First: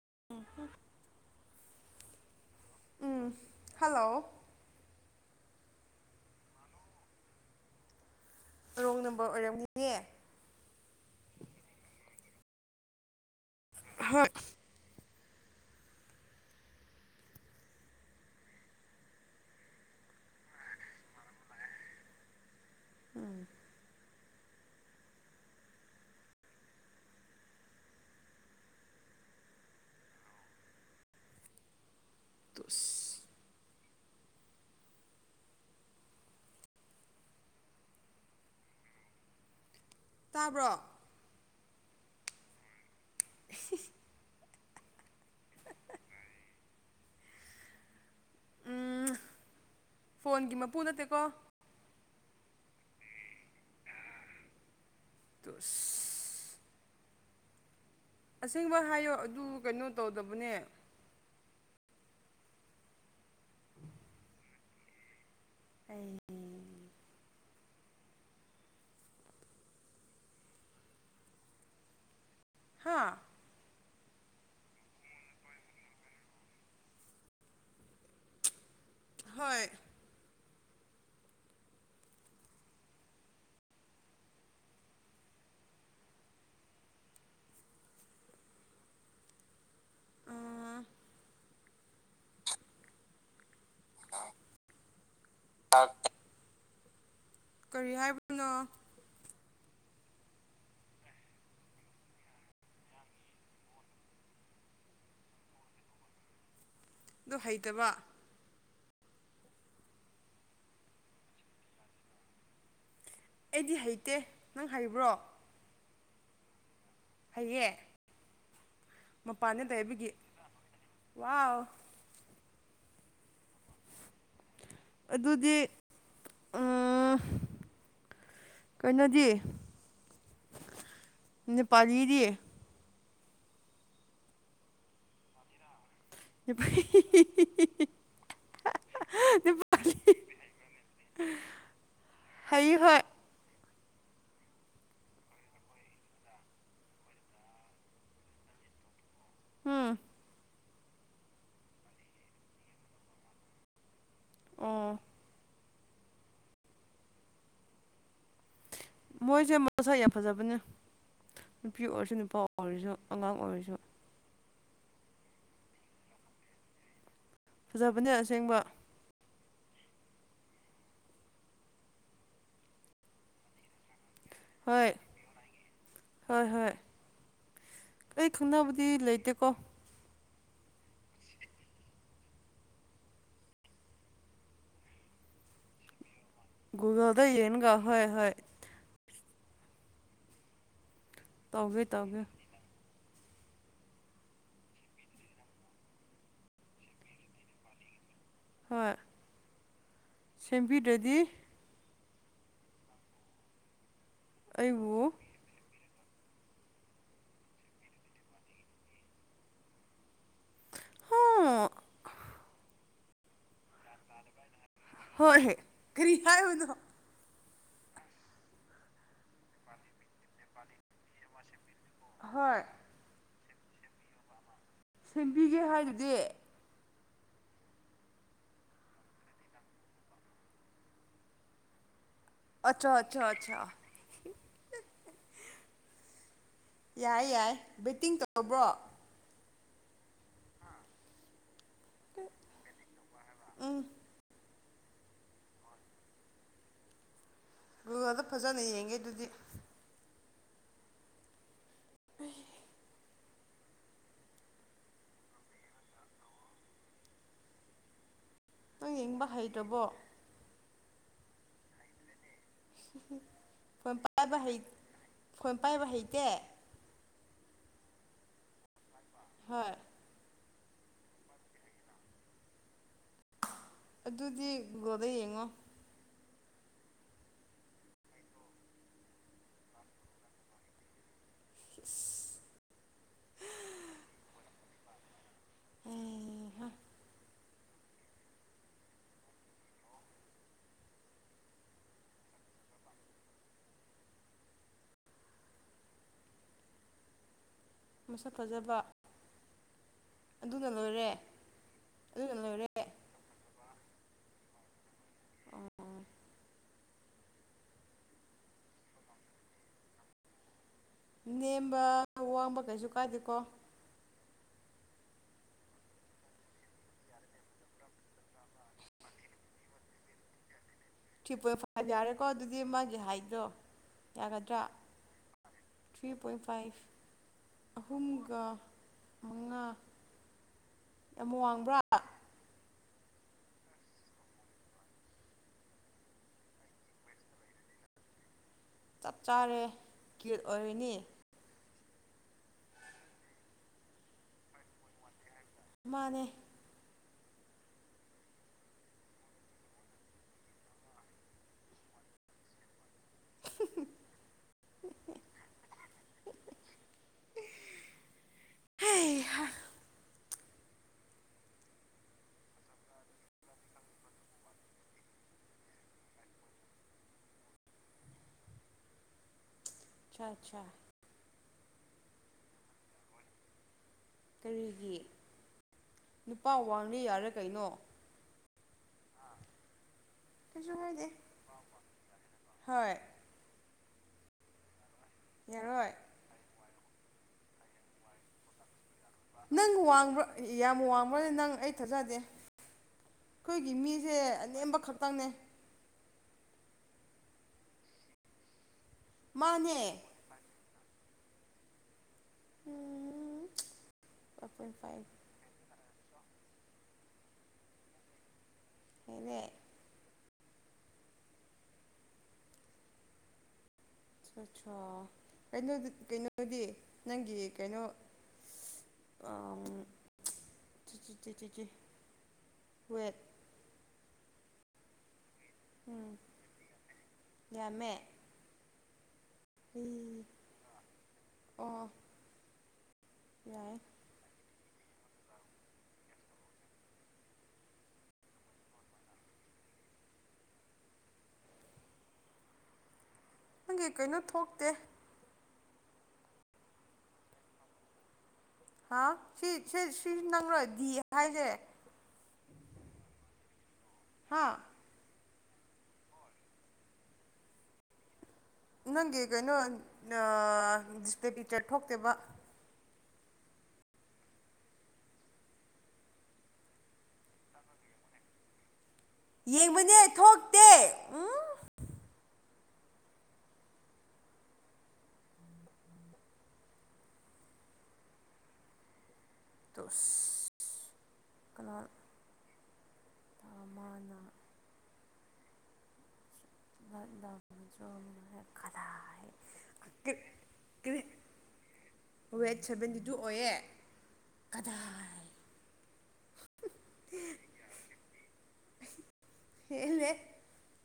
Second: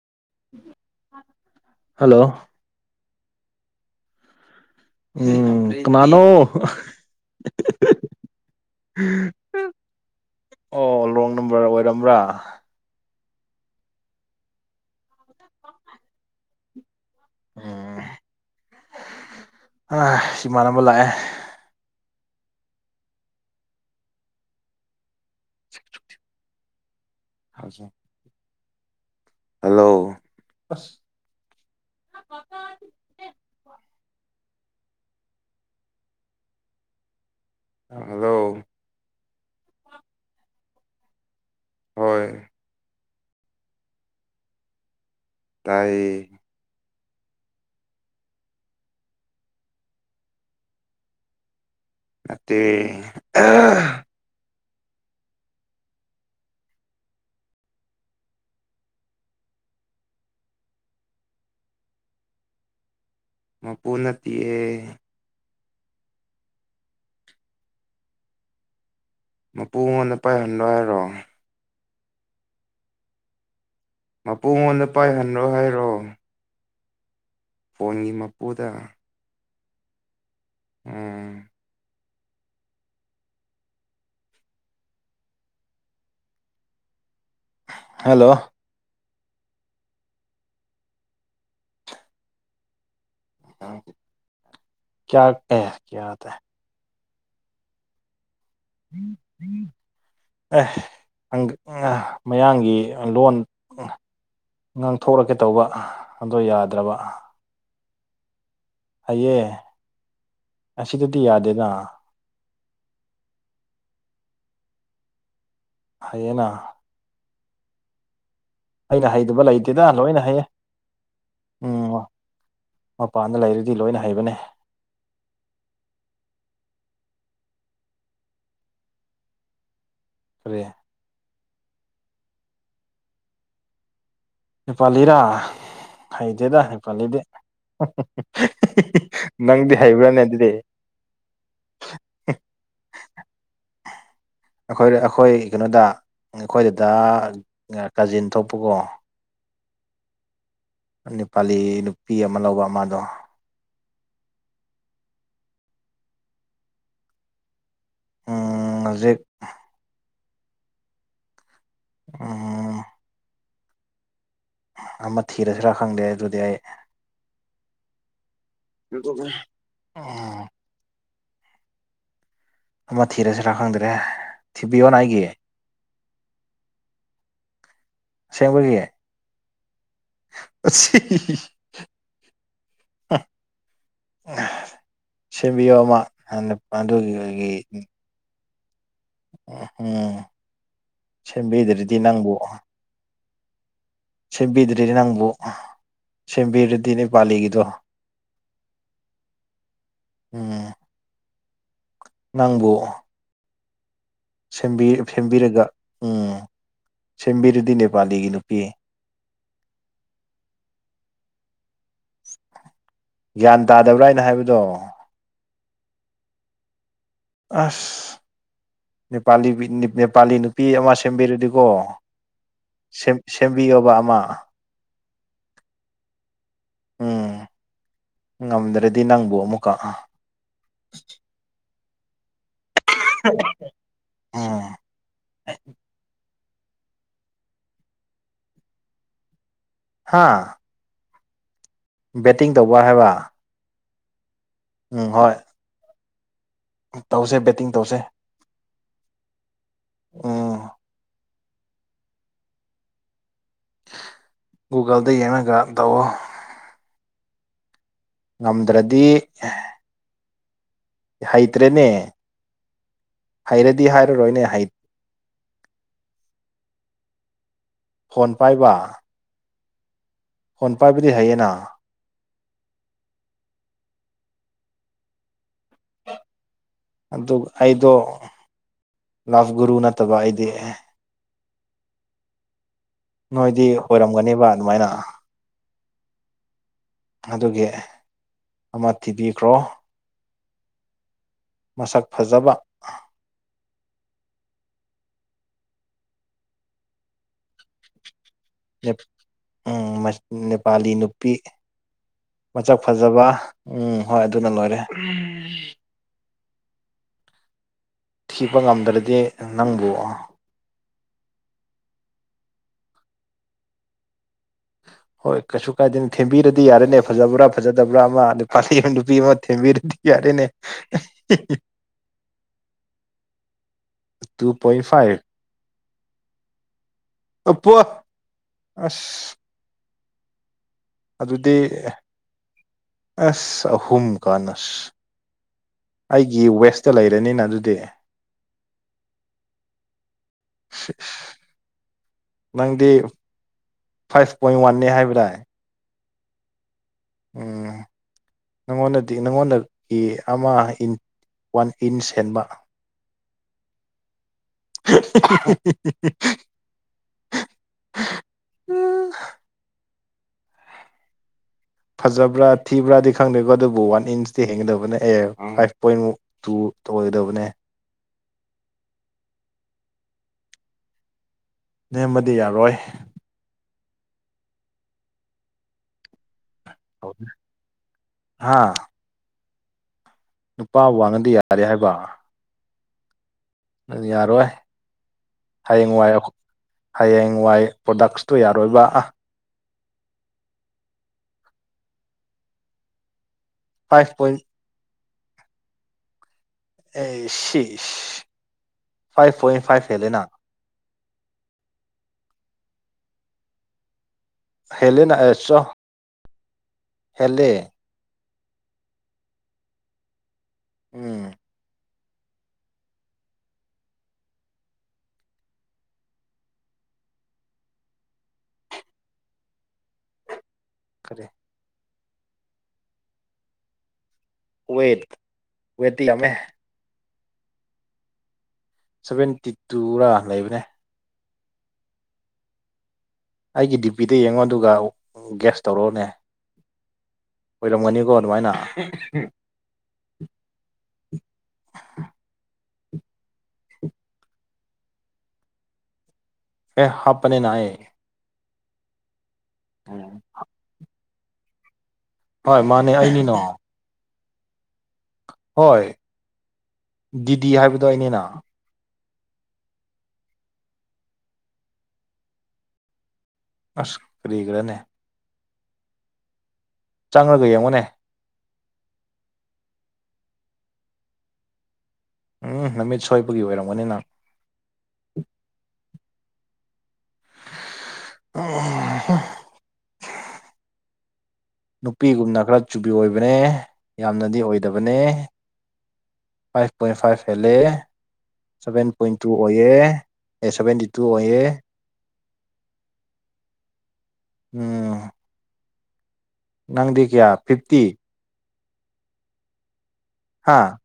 [unintelligible] hello ꯎꯝ hello ꯎꯝ ꯀꯅꯥꯅꯣ [unintelligible] ꯔꯣꯡ number ꯑꯣꯏꯔꯝꯒꯅꯤꯌꯦ ꯑꯣ ꯂꯣꯡ ꯅꯝꯕꯔ ꯑꯣꯏꯔꯝꯕ꯭ꯔꯥ ꯍꯣꯏ ꯎꯝ ꯍꯥ ꯍꯃꯥꯟꯅꯕ ꯂꯥꯛꯑꯦ ꯎꯝ ꯍꯧꯆꯦ ꯍꯜꯂꯣ ꯑꯁ ꯇꯨꯁ ꯍꯜꯂꯣ ꯇꯥꯕ꯭ꯔꯣ ꯍꯣꯏ ꯏꯁ ꯏꯁ ꯇꯥꯏꯌꯦ ꯎꯝ ꯐꯣꯟꯒꯤ ꯃꯄꯨ ꯅꯠꯇꯦꯀꯣ ꯅꯠꯇꯦ ꯇꯨꯁ ꯑꯁꯦꯡꯕ ꯍꯥꯏꯌꯣ ꯑꯗꯨ ꯀꯩꯅꯣ ꯇꯧꯗꯕꯅꯦ ꯃꯄꯨ ꯅꯠꯇꯦꯌꯦ ꯑꯩ ꯃꯄꯨꯉꯣꯟꯗ ꯄꯥꯏꯍꯟꯂꯣ ꯍꯥꯏꯔꯣ ꯍꯥꯥ ꯃꯄꯨꯉꯣꯟꯗ ꯄꯥꯏꯍꯟꯂꯣ ꯍꯥꯏꯔꯣ ꯐꯣꯟꯒꯤ ꯃꯄꯨꯗ ꯍꯣꯏ ꯎꯝ ꯍꯦꯜꯂꯣ ꯑꯥ [unintelligible] ꯀꯔꯤ ꯍꯥꯏꯕꯅꯣ [unintelligible] ꯑꯦ ꯃꯌꯥꯡꯒꯤ ꯂꯣꯟ ꯉꯥꯡꯊꯣꯔꯛꯀꯦ ꯇꯧꯕ ꯑꯗꯣ ꯌꯥꯗ꯭ꯔꯕ ꯑꯗꯨ ꯍꯩꯇꯕ ꯍꯩꯌꯦ ꯑꯁꯤꯗꯗꯤ ꯌꯥꯗꯦꯗ ꯑꯩꯗꯤ ꯍꯩꯇꯦ ꯅꯪ ꯍꯩꯕ꯭ꯔꯣ ꯍꯩꯌꯦꯅ ꯍꯩꯌꯦ ꯑꯩꯅ ꯍꯩꯗꯕ ꯃꯄꯥꯟꯗ ꯂꯩꯇꯦꯗ ꯂꯩꯕꯒꯤ ꯂꯣꯏꯅ ꯍꯩꯌꯦ ꯋꯥꯎ ꯎꯝ ꯃꯄꯥꯟꯗ ꯂꯩꯔꯗꯤ ꯂꯣꯏꯅ ꯍꯩꯕꯅꯦ ꯑꯗꯨꯗꯤ ꯎꯝ ꯀꯩꯅꯣꯗꯤ ꯀꯔꯤ ꯅꯨꯄꯥꯔꯤꯔꯤ ꯅꯦꯄꯥꯂꯤꯔꯥ ꯍꯩꯇꯦꯗ ꯅꯦꯄꯥ ꯅꯦꯄꯥꯂꯤꯗꯤ ꯅꯪꯗꯤ ꯍꯩꯕ꯭ꯔꯥꯅꯦ ꯑꯗꯨꯗꯤ ꯍꯩ ꯍꯣꯏ ꯑꯩꯈꯣꯏꯗ ꯑꯩꯈꯣꯏ ꯀꯩꯅꯣꯗ ꯑꯩꯈꯣꯏ ꯗꯥꯗꯥ ꯀꯥꯖꯤꯟ ꯊꯣꯛꯄꯀꯣ ꯍꯨꯝ ꯅꯦꯄꯥꯂꯤ ꯅꯨꯄꯤ ꯑꯃ ꯂꯧꯕ ꯑꯃꯗꯣ ꯎꯝ ꯎꯝ ꯍꯧꯖꯤꯛ ꯃꯣꯏꯖꯦ ꯃꯁꯥ ꯌꯥꯝ ꯐꯖꯕꯅꯦ ꯅꯨꯄꯤ ꯑꯣꯏꯔꯁꯨ ꯅꯨꯄꯥ ꯎꯝ ꯑꯣꯏꯔꯁꯨ ꯑꯉꯥꯡ ꯑꯣꯏꯔꯁꯨ ꯑꯃ ꯊꯤꯔꯁꯤꯔꯥ ꯈꯪꯗꯦ ꯑꯗꯨꯗꯤ ꯑꯩ ꯐꯖꯕꯅꯦ ꯑꯁꯦꯡꯕ ꯑꯥ ꯑꯃ ꯊꯤꯔꯁꯤꯔꯥ ꯈꯪꯗ꯭ꯔꯦ ꯍꯣꯏ ꯊꯤꯕꯤꯌꯣꯅ ꯑꯩꯒꯤ ꯍꯣꯏ ꯍꯣꯏ ꯑꯩ ꯈꯪꯅꯕꯗꯤ ꯂꯩꯇꯦꯀꯣ ꯑꯁꯤ ꯍꯝ ꯍꯝ ꯁꯦꯝꯕꯤꯌꯣ ꯑꯃ ꯍꯥꯟꯅ ꯨꯒꯨꯒꯜꯗ ꯌꯦꯡꯉꯒ ꯍꯣꯏ ꯍꯣꯏ ꯎꯝ ꯎꯝ ꯇꯧꯒꯦ ꯁꯦꯝꯕꯤꯗ꯭ꯔꯗꯤ ꯇꯧꯒꯦ ꯅꯪꯕꯨ ꯁꯦꯝꯕꯤꯗ꯭ꯔꯤꯗꯤ ꯅꯪꯕꯨ ꯁꯦꯝꯕꯤꯔꯗꯤꯅꯦ ꯄꯥꯂꯤꯒꯤꯗꯣ ꯍꯣꯏ ꯎꯝ ꯁꯦꯝꯕꯤꯗ꯭ꯔꯗꯤ ꯅꯪꯕꯨ ꯑꯩꯕꯨ ꯁꯦꯝꯕꯤꯔꯒ ꯎꯝ ꯁꯦꯝꯕꯤꯔꯗꯤ ꯅꯦꯄꯥꯂꯤꯒꯤ ꯅꯨꯄꯤ ꯍꯥ [inaudible] ꯒ꯭ꯌꯥꯟ ꯇꯥꯗꯕ꯭ꯔꯥ ꯍꯥꯏꯅ ꯍꯥꯏꯕꯗꯣ ꯍꯣꯏ ꯀꯔꯤ ꯍꯥꯏꯕꯅꯣ ꯑꯁ ꯅꯦꯄꯥꯂꯤ ꯅꯦꯄꯥꯂꯤ ꯅꯨꯄꯤ ꯑꯃ ꯁꯦꯝꯕꯤꯔꯗꯤꯀꯣ ꯍꯣꯏ ꯁꯦꯝ ꯁꯦꯝꯕꯤꯌꯣꯕ ꯑꯃ ꯁꯦꯝꯕꯤꯒꯦ ꯍꯥꯏꯗꯨꯗꯤ ꯎꯝ ꯉꯝꯗ꯭ꯔꯗꯤ ꯅꯪꯕꯨ ꯑꯃꯨꯛꯀ ꯑꯆꯥ ꯑꯆꯥ ꯑꯆꯥ ꯎꯝ ꯌꯥꯏ ꯌꯥꯏ ꯕꯨꯠꯇꯤꯡ ꯇꯧꯔꯕ꯭ꯔꯣ ꯍꯥꯥ ꯕꯦꯠꯇꯤꯡ ꯇꯧꯕ ꯍꯥꯏꯕ ꯎꯝ ꯎꯝ ꯍꯣꯏ ꯎꯝ ꯇꯎꯆꯦ ꯒꯨꯒꯜꯗ ꯐꯖꯅ ꯌꯦꯡꯒꯦ ꯑꯗꯨꯗꯤ ꯑꯣ ꯍꯩ ꯒꯨꯒꯜꯗ ꯌꯦꯡꯉꯒ ꯇꯧꯑꯣ ꯅꯪ ꯉꯝꯗ꯭ꯔꯥꯗꯤ ꯌꯦꯡꯕ ꯍꯩꯇ꯭ꯔꯕꯣ ꯍꯩꯇ꯭ꯔꯦꯅꯦ ꯍꯩꯔꯗꯤ ꯐꯣꯟ ꯄꯥꯏꯕ ꯍꯥꯏꯔꯔꯣꯏꯅꯦ ꯍꯩ ꯐꯣꯟ ꯄꯥꯏꯕ ꯍꯩꯇꯦ ꯐꯣꯟ ꯄꯥꯏꯕ ꯍꯣꯏ ꯐꯣꯟ ꯄꯥꯏꯕꯗꯤ ꯍꯩꯌꯦꯅ ꯑꯗꯨꯗꯤ ꯒꯣꯗ ꯌꯦꯡꯉꯣ ꯑꯗꯨ ꯑꯩꯗꯣ ꯂꯐ ꯒꯨꯔꯨ ꯅꯠꯇꯕ ꯑꯩꯗꯤ [unintelligible] ꯅꯣꯏꯗꯤ ꯑꯣꯏꯔꯝꯒꯅꯦꯕ ꯑꯗꯨꯃꯥꯏꯅ ꯎꯍꯥ ꯑꯗꯨꯒꯤ ꯑꯃ ꯊꯤꯕꯤꯈ꯭ꯔꯣ ꯃꯁꯛ ꯐꯖꯕ ꯃꯁꯛ ꯐꯖꯕ ꯎꯝ ꯑꯗꯨꯅ ꯅꯦꯄꯥꯂꯤ ꯂꯣꯏꯔꯦ ꯅꯨꯄꯤ ꯑꯗꯨꯅ ꯃꯁꯛ ꯂꯣꯏꯔꯦ ꯐꯖꯕ ꯎꯝ ꯍꯣꯏ ꯑꯗꯨꯅ ꯂꯣꯏꯔꯦ ꯊꯤꯕ ꯉꯝꯗ꯭ꯔꯗꯤ ꯅꯪꯕꯨ ꯅꯦꯝꯕ ꯋꯥꯡꯕ ꯀꯩꯁꯨ ꯀꯥꯏꯗꯦꯀꯣ ꯍꯣꯏ ꯀꯩꯁꯨ ꯀꯥꯏꯗꯦꯅ ꯊꯦꯝꯕꯤꯔꯗꯤ ꯌꯥꯔꯦꯅꯦ ꯐꯖꯕ꯭ꯔꯥ ꯐꯖꯗꯕ꯭ꯔꯥ ꯑꯃ ꯅꯨꯄꯥ ꯂꯩꯕ ꯅꯨꯄꯤ ꯑꯃ ꯊꯦꯝꯕꯤꯔꯗꯤ ꯌꯥꯔꯦꯅꯦ ꯊ꯭ꯔꯤ ꯄꯣꯏꯟ ꯐꯥꯏꯚ ꯌꯥꯔꯦꯀꯣ ꯑꯗꯨꯗꯤ ꯃꯥꯒꯤ ꯍꯥꯏꯠꯇꯣ ꯇꯨ ꯌꯥꯒꯗ꯭ꯔꯥ point five three point five ꯑꯄꯣ ꯑꯍꯨꯝꯒ ꯑꯁ ꯃꯉꯥ ꯌꯥꯝ ꯑꯗꯨꯗꯤ ꯋꯥꯡꯕ꯭ꯔꯥ ꯑꯁ ꯑꯍꯨꯝ ꯀꯥꯟꯅꯁ ꯑꯩꯒꯤ ꯋꯦꯁꯇ ꯂꯩꯔꯅꯤꯅ ꯑꯗꯨꯗꯤ ꯆꯞ ꯆꯥꯔꯦ ꯀꯨꯏꯠ ꯑꯣꯏꯔꯅꯤ ꯅꯪꯗꯤ ꯐꯥꯏꯚ ꯄꯣꯏꯟ ꯋꯥꯟꯅꯅꯤ ꯍꯥꯏꯕꯗꯥꯏ ꯃꯥꯅꯦ ꯎꯝ ꯅꯪꯉꯣꯟꯗꯗꯤ ꯅꯪꯉꯣꯟꯗꯒꯤ ꯑꯃ ꯏꯟ ꯋꯥꯟ ꯏꯟ ꯍꯦꯟꯕ [unintelligible] [unintelligible] ꯍꯩꯍꯥ ꯐꯖꯕ꯭ꯔꯥ ꯊꯤꯕ꯭ꯔꯥꯗꯤ ꯈꯪꯗꯦꯀꯣ ꯑꯗꯨꯕꯨ ꯋꯥꯟ ꯏꯟꯁꯇꯤ ꯍꯦꯟꯒꯗꯕꯅ ꯑꯦ ꯐꯥꯏꯚ ꯄꯣꯏꯟꯃꯨꯛ ꯇꯨ ꯇꯧꯔꯣꯏꯗꯕꯅꯦ ꯑꯆꯥ ꯑꯆꯥ ꯅꯦꯝꯃꯗꯤ ꯌꯥꯔꯣꯏ ꯀꯔꯤꯒꯤ ꯅꯨꯄꯥ ꯋꯥꯡꯉꯗꯤ ꯌꯥꯔ ꯀꯩꯅꯣ ꯍꯥ ꯀꯩꯁꯨ ꯅꯨꯄꯥ ꯀꯥꯏꯗꯦ ꯋꯥꯡꯉꯗꯤ ꯌꯥꯔꯦ ꯍꯥꯏꯕ ꯍꯣꯏ ꯑꯗꯨ ꯌꯥꯔꯣꯏ ꯌꯥꯔꯣꯏ ꯍꯌꯦꯡ ꯋꯥꯏ ꯑꯩꯈ ꯍꯌꯦꯡ ꯋꯥꯏ ꯄ꯭ꯔꯣꯗꯛꯁꯇꯨ ꯌꯥꯔꯣꯏꯕ ꯑꯥ ꯅꯪ ꯋꯥꯡꯕ꯭ꯔꯥ ꯌꯥꯝ ꯋꯥꯡꯕ꯭ꯔꯅꯦ ꯅꯪ ꯑꯩ ꯊꯥꯖꯗꯦ ꯑꯩꯈꯣꯏꯒꯤ ꯐꯥꯏꯚ ꯃꯤꯁꯦ ꯄꯣꯏꯟ ꯑꯅꯦꯝꯕ ꯈꯛꯇꯪꯅꯦ ꯑꯦ ꯐꯥꯏꯚ ꯄꯣꯏꯟ ꯃꯥꯅꯦ ꯐꯥꯏꯚ ꯍꯦꯂꯦꯅꯥ ꯐꯥꯏꯚ ꯄꯣꯏꯟ ꯍꯦꯂꯦꯅ ꯐꯥꯏꯚ ꯑꯦ ꯆꯣ ꯍꯦꯂꯦ ꯐꯂ [unintelligible] ꯎꯝ ꯏꯠꯁꯣ ꯀꯩꯅꯣꯗ ꯀꯩꯅꯣꯗꯤ ꯅꯪꯒꯤ ꯀꯩꯅꯣ ꯑꯝ ꯀꯔꯤ ꯋꯦꯠ ꯋꯦꯠ ꯋꯦꯠꯇꯤ ꯎꯝ ꯌꯥꯝꯃꯦ ꯌꯥꯝꯃꯦ ꯁꯚꯦꯟꯇꯤ ꯇꯨꯔ ꯑꯩ ꯂꯩꯕꯅꯦ ꯑꯣ ꯌꯥꯏ ꯑꯩꯒꯤ ꯗꯤꯄꯤꯗ ꯌꯦꯡꯉꯣ ꯑꯗꯨꯒ ꯒꯦꯁ ꯇꯧꯔꯛꯑꯣꯅꯦ ꯑꯣꯏꯔꯝꯒꯅꯤꯀꯣ ꯑꯗꯨꯃꯥꯏꯅ ꯅꯪꯒꯤ ꯀꯩꯅꯣ ꯊꯣꯛꯇꯦ ꯑꯦ ꯍꯥꯞꯄꯅꯦꯅ ꯅꯥꯍꯩ ꯍꯥ ꯁꯤ ꯁꯤ ꯁꯤ ꯅꯪꯔ ꯗꯤ ꯍꯥꯏꯁꯦ ꯍꯣꯏ ꯃꯥꯅꯦ ꯑꯩꯅꯤꯅ ꯍꯥꯥ ꯍꯣꯏ ꯗꯤꯗꯤ ꯍꯥꯏꯕꯗꯣ ꯑꯩꯅꯤꯅ ꯅꯪꯒꯤ ꯀꯩꯅꯣ ꯑꯥ ꯗꯤꯁꯄ꯭ꯂꯦ ꯄꯤꯛꯆꯔ ꯊꯣꯛꯇꯦꯕ ꯑꯁ ꯀꯔꯤꯒꯤꯔꯥꯅꯦ ꯆꯪꯂꯒ ꯌꯦꯡꯉꯨꯅꯦ ꯌꯦꯡꯕꯅꯦ ꯊꯣꯛꯇꯦ ꯎꯝ ꯎꯝ ꯅꯃꯤꯠ ꯁꯣꯏꯕꯒꯤ ꯑꯣꯏꯔꯝꯒꯥꯅꯤ ꯅꯪ ꯎꯝ ꯇꯣꯁ ꯅꯨꯄꯤꯒꯨꯝꯅ ꯈꯔ ꯆꯨꯕꯤ ꯑꯣꯏꯕꯅꯦ ꯃꯥꯅ ꯌꯥꯝꯅꯗꯤ ꯑꯣꯏꯗꯕꯅꯦ ꯐꯥꯏꯚ ꯄꯣꯏ ꯐꯥꯏꯚ ꯍꯦꯂꯦ ꯁꯚꯦꯟ ꯄꯣꯏꯟ ꯇꯨ ꯀꯗꯥꯏ ꯑꯣꯏꯌꯦ ꯀꯔꯤ ꯑꯦ ꯁꯚꯦꯟꯇꯤ ꯇꯨ ꯀꯔꯤ ꯑꯣꯏꯌꯦ ꯋꯦꯠ ꯁꯚꯦꯟꯇꯤ ꯇꯨ ꯑꯣꯏꯌꯦ ꯎꯝ ꯀꯗꯥꯏ ꯅꯪꯗꯤ ꯀꯌꯥ ꯐꯤꯞꯇꯤ ꯍꯦꯂꯦ ꯍꯥꯥ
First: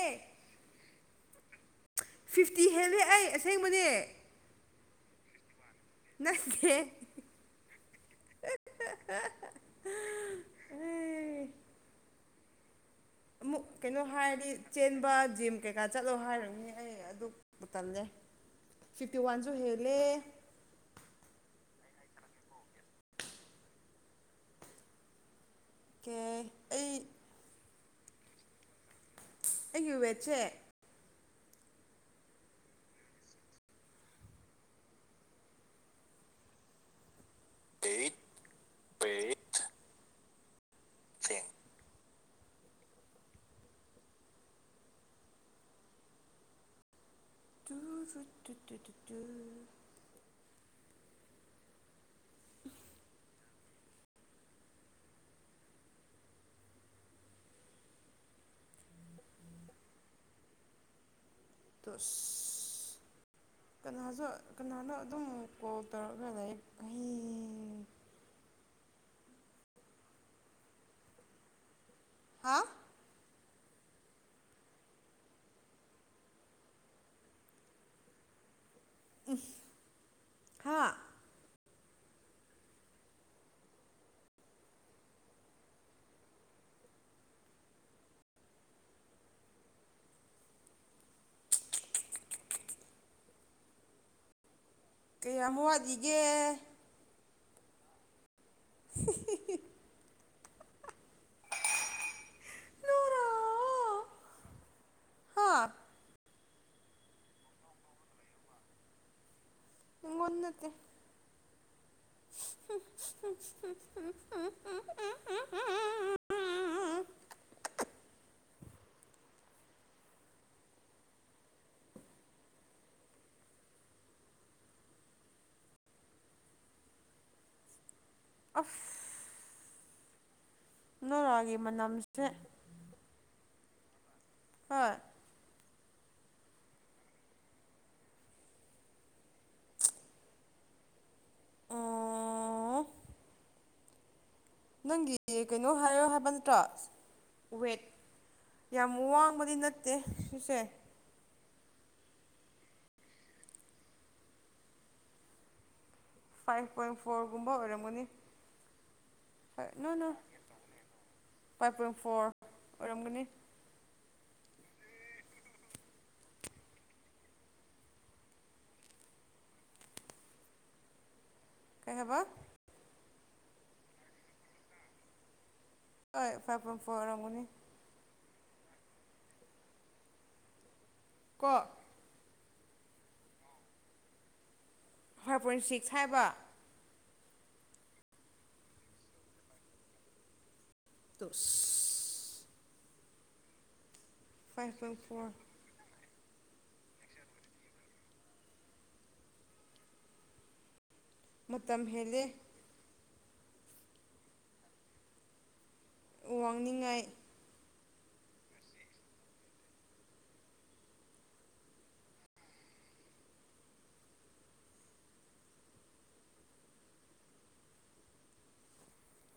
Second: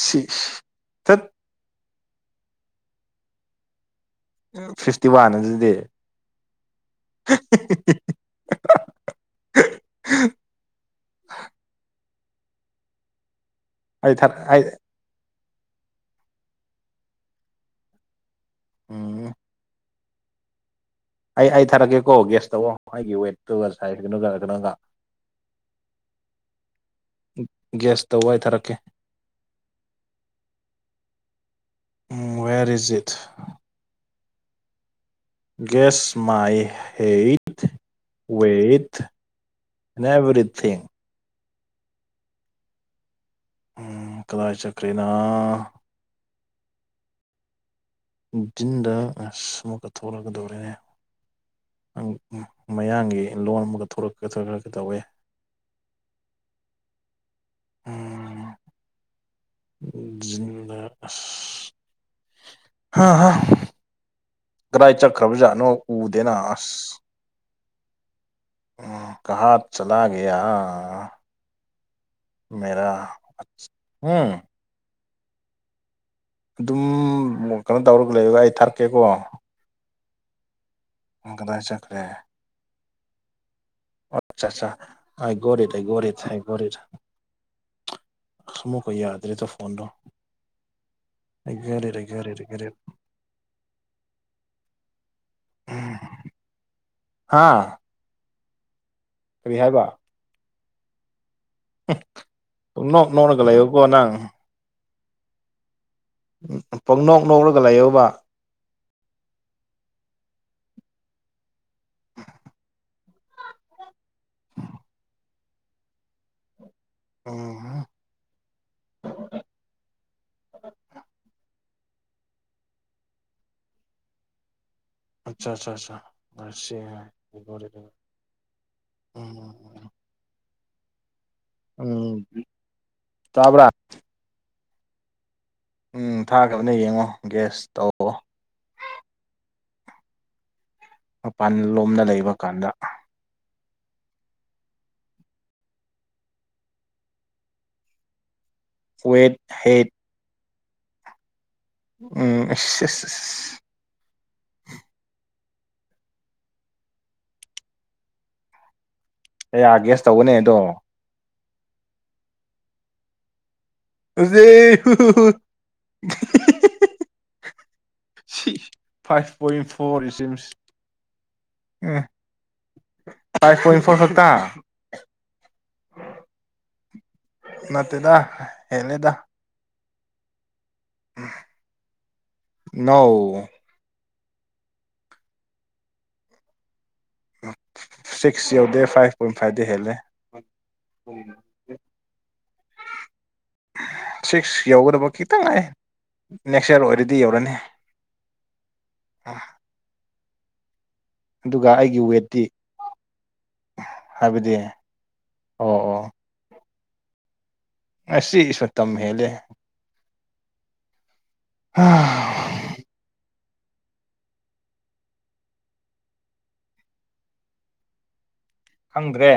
ꯁꯤꯛꯁ ꯐꯤꯐꯇꯤ ꯍꯦꯜꯂꯦ ꯑꯩ ꯑꯁꯦꯡꯕꯅꯦ ꯐꯤꯐꯇꯤ ꯋꯥꯟ ꯑꯗꯨꯗꯤ ꯅꯪꯀꯦ ꯑꯃꯨꯛ ꯀꯩꯅꯣ ꯑꯩ ꯊꯥꯔ ꯍꯥꯏꯔꯗꯤ ꯑꯩ ꯆꯦꯟꯕ ꯖꯤꯝ ꯀꯩꯀꯥ ꯆꯠꯂꯣ ꯍꯥꯏꯔꯅꯤ ꯑꯩ ꯑꯗꯨꯕꯨ ꯇꯜꯂꯦ ꯐꯤꯐꯇꯤ ꯎꯝ ꯋꯥꯟꯖꯨ ꯍꯦꯜꯂꯦ ꯑꯩ ꯑꯩ ꯊꯥꯔꯛꯀꯦꯀꯣ ꯒꯦꯁꯇꯧꯋꯣ ꯑꯩꯒꯤ ꯋꯦꯠꯇꯨꯒꯥ ꯁꯥꯏ [unintelligible] ꯀꯦ ꯑꯩ ꯒꯦꯁꯇꯧꯑꯣ ꯑꯩ ꯊꯥꯔꯛꯀꯦ ꯑꯩꯒꯤ ꯋꯦꯠ ꯁꯦ ꯎꯝ ꯋꯦꯔ ꯏ ꯖꯤꯠ ꯒꯦꯁꯠ ꯃꯥꯏ ꯍꯦꯠ ꯋꯦꯠ ꯋꯦꯠ ꯅꯦꯕꯦꯔꯤꯊꯤꯡ ꯊꯦꯡ ꯎꯝ ꯀꯗꯥꯏ ꯆꯠꯈ꯭ꯔꯦꯅ ꯇꯨꯠ [unintelligible] ꯑꯁ ꯑꯃꯨꯛꯀꯥ ꯊꯣꯛꯂꯛꯀꯥꯗꯣꯔꯦ ꯑꯝ ꯎꯝ ꯃꯌꯥꯡꯒꯤ ꯂꯣꯟ ꯑꯃꯒꯥ ꯊꯣꯂꯛꯀꯦ ꯊꯣꯂꯛꯀꯦ ꯇꯧꯋꯦ ꯎꯝ [unintelligible] ꯖꯥꯅꯤꯡꯕ ꯑꯁ ꯇꯣꯁ ꯍꯥ ꯍꯥ ꯀꯩꯅꯖꯨ ꯀꯅꯥꯅꯣ ꯀꯗꯥꯏ ꯑꯗꯨꯝ ꯆꯠꯈ꯭ꯔꯕꯖꯥꯠꯅꯣ ꯀꯣꯜ ꯇꯧꯔꯒ ꯂꯩ ꯎꯗꯦꯅ [unintelligible] ꯑꯁ ꯎꯝ ꯀꯍꯥ ꯆꯥꯂꯥ ꯒꯥꯌꯥ ꯍꯥ ꯃꯦꯔꯥ ꯍꯝ ꯑꯗꯨꯝ ꯃꯣ ꯀꯩꯅꯣ ꯇꯧꯔꯒ ꯂꯩꯌꯨꯒꯥ ꯑꯩ ꯊꯥꯔꯛꯀꯦꯀꯣ ꯎꯝ ꯍꯥ ꯅꯪ ꯀꯗꯥꯏ ꯆꯥꯠꯈ꯭ꯔꯦ ꯑꯠ ꯆꯥ ꯆꯥ ꯑꯥꯏ ꯒꯣꯔꯤꯠ ꯑꯥꯏ ꯒꯣꯔꯤꯠ ꯑꯥꯏ ꯒꯣꯔꯤꯠ ꯑꯃꯨꯛꯀꯥ ꯌꯥꯗꯔꯦꯗ ꯐꯣꯟꯗꯣ ꯑꯥꯏ ꯒꯦꯔꯤꯠ ꯑꯥꯏ ꯒꯦꯔꯤꯠ ꯑꯥꯏ ꯒꯦꯔꯤꯠ ꯀꯌꯥꯝ ꯋꯥꯠꯂꯤꯒꯦ ꯍꯥꯥ [unintelligible] ꯀꯔꯤ ꯍꯥꯏꯕ ꯅꯣꯛ ꯅꯣꯛꯔꯒ ꯂꯩꯌꯣꯀꯣ ꯅꯪ ꯍꯥ ꯄꯣꯛꯅꯣꯛ ꯅꯣꯛꯔꯒ ꯂꯩꯌꯣꯕ ꯑꯩꯉꯣꯟ ꯅꯠꯇꯦ [unintelligible] [unintelligible] ꯑꯣ ꯍꯣ [unintelligible] ꯑꯆꯥ ꯆꯥ ꯆꯥ ꯑꯆꯦ [unintelligible] [unintelligible] ꯎꯝ ꯅꯣꯔꯒꯤꯞ ꯎꯝ ꯇꯕ꯭ꯔꯥ ꯍꯣꯢ ꯎꯝ ꯊꯥꯈ꯭ꯔꯕꯅꯦ ꯌꯦꯡꯉꯣ ꯒꯦꯁ ꯇꯧ ꯃꯄꯥꯟ ꯂꯣꯝꯅ ꯂꯩꯕ ꯀꯥꯟꯗ ꯑꯣ ꯅꯪꯒꯤ ꯀꯩꯅꯣ ꯍꯥꯏꯌꯣ ꯍꯥꯏꯕ ꯅꯠꯇ꯭ꯔꯣ ꯋꯦꯠ ꯌꯥꯝ ꯋꯦꯠ ꯋꯥꯡꯕꯗꯤ ꯍꯦꯠ ꯅꯠꯇꯦ ꯁꯤꯁꯦ ꯎꯝ [unintelligible] ꯐꯥꯏꯚ ꯄꯣꯏꯟ ꯐꯣꯔꯒꯨꯝꯕ ꯑꯣꯏꯔꯝꯒꯅꯤ ꯐꯥꯏ ꯀꯌꯥ ꯅꯣ ꯒ꯭ꯌꯥꯁ ꯅꯣ ꯇꯧꯒꯅꯤ ꯑꯗꯣ ꯐꯥꯏꯚ ꯄꯣꯏꯟ ꯐꯣꯔ ꯑꯣꯏꯔꯝꯒꯅꯤ [unintelligible] ꯍꯨꯍꯨꯍꯨ ꯍꯤꯍꯤ ꯁꯤ ꯐꯥꯏꯚ ꯄꯣꯏꯟ ꯐꯣꯔ [unintelligible] ꯀꯩ ꯑꯦ ꯍꯥꯏꯕ ꯐꯥꯏꯚ ꯄꯣꯏꯟ ꯐꯣꯔ ꯈꯛꯇ ꯍꯣꯏ ꯐꯥꯏꯚ ꯄꯣꯏꯟ ꯐꯣꯔ ꯑꯣꯏꯔꯝꯒꯅꯤ ꯅꯠꯇꯦꯗ ꯍꯦꯜꯂꯦꯗ ꯀꯣ ꯅꯣ ꯐꯥꯏꯚ ꯄꯣꯏꯟ ꯁꯤꯛꯁ ꯍꯥꯏꯕ ꯁꯤꯛꯁ ꯌꯧꯗꯦ ꯐꯥꯏꯚ ꯄꯣꯏꯟ ꯐꯥꯏꯚꯗꯤ ꯍꯦꯜꯂꯦ ꯇꯨꯁ ꯁꯤꯛꯁ ꯐꯥꯏꯚ ꯄꯣꯏꯟ ꯌꯧꯒꯗꯧꯕ ꯐꯣꯔ ꯈꯤꯇꯪ ꯉꯥꯏꯌꯦ ꯅꯦꯛꯁ ꯌꯔ ꯑꯣꯏꯔꯗꯤ ꯌꯧꯔꯅꯤ ꯑꯗꯨꯒ ꯃꯇꯝ ꯑꯩꯒꯤ ꯍꯦꯜꯂꯦ ꯋꯦꯠꯇꯤ ꯍꯥꯏꯕꯗꯤ ꯑꯣ ꯑꯣ ꯋꯥꯡꯅꯤꯡꯉꯥꯏ ꯑꯁꯤ ꯏꯁ ꯃꯇꯝ ꯍꯦꯜꯂꯦ ꯍꯥ ꯈꯪꯗ꯭ꯔꯦ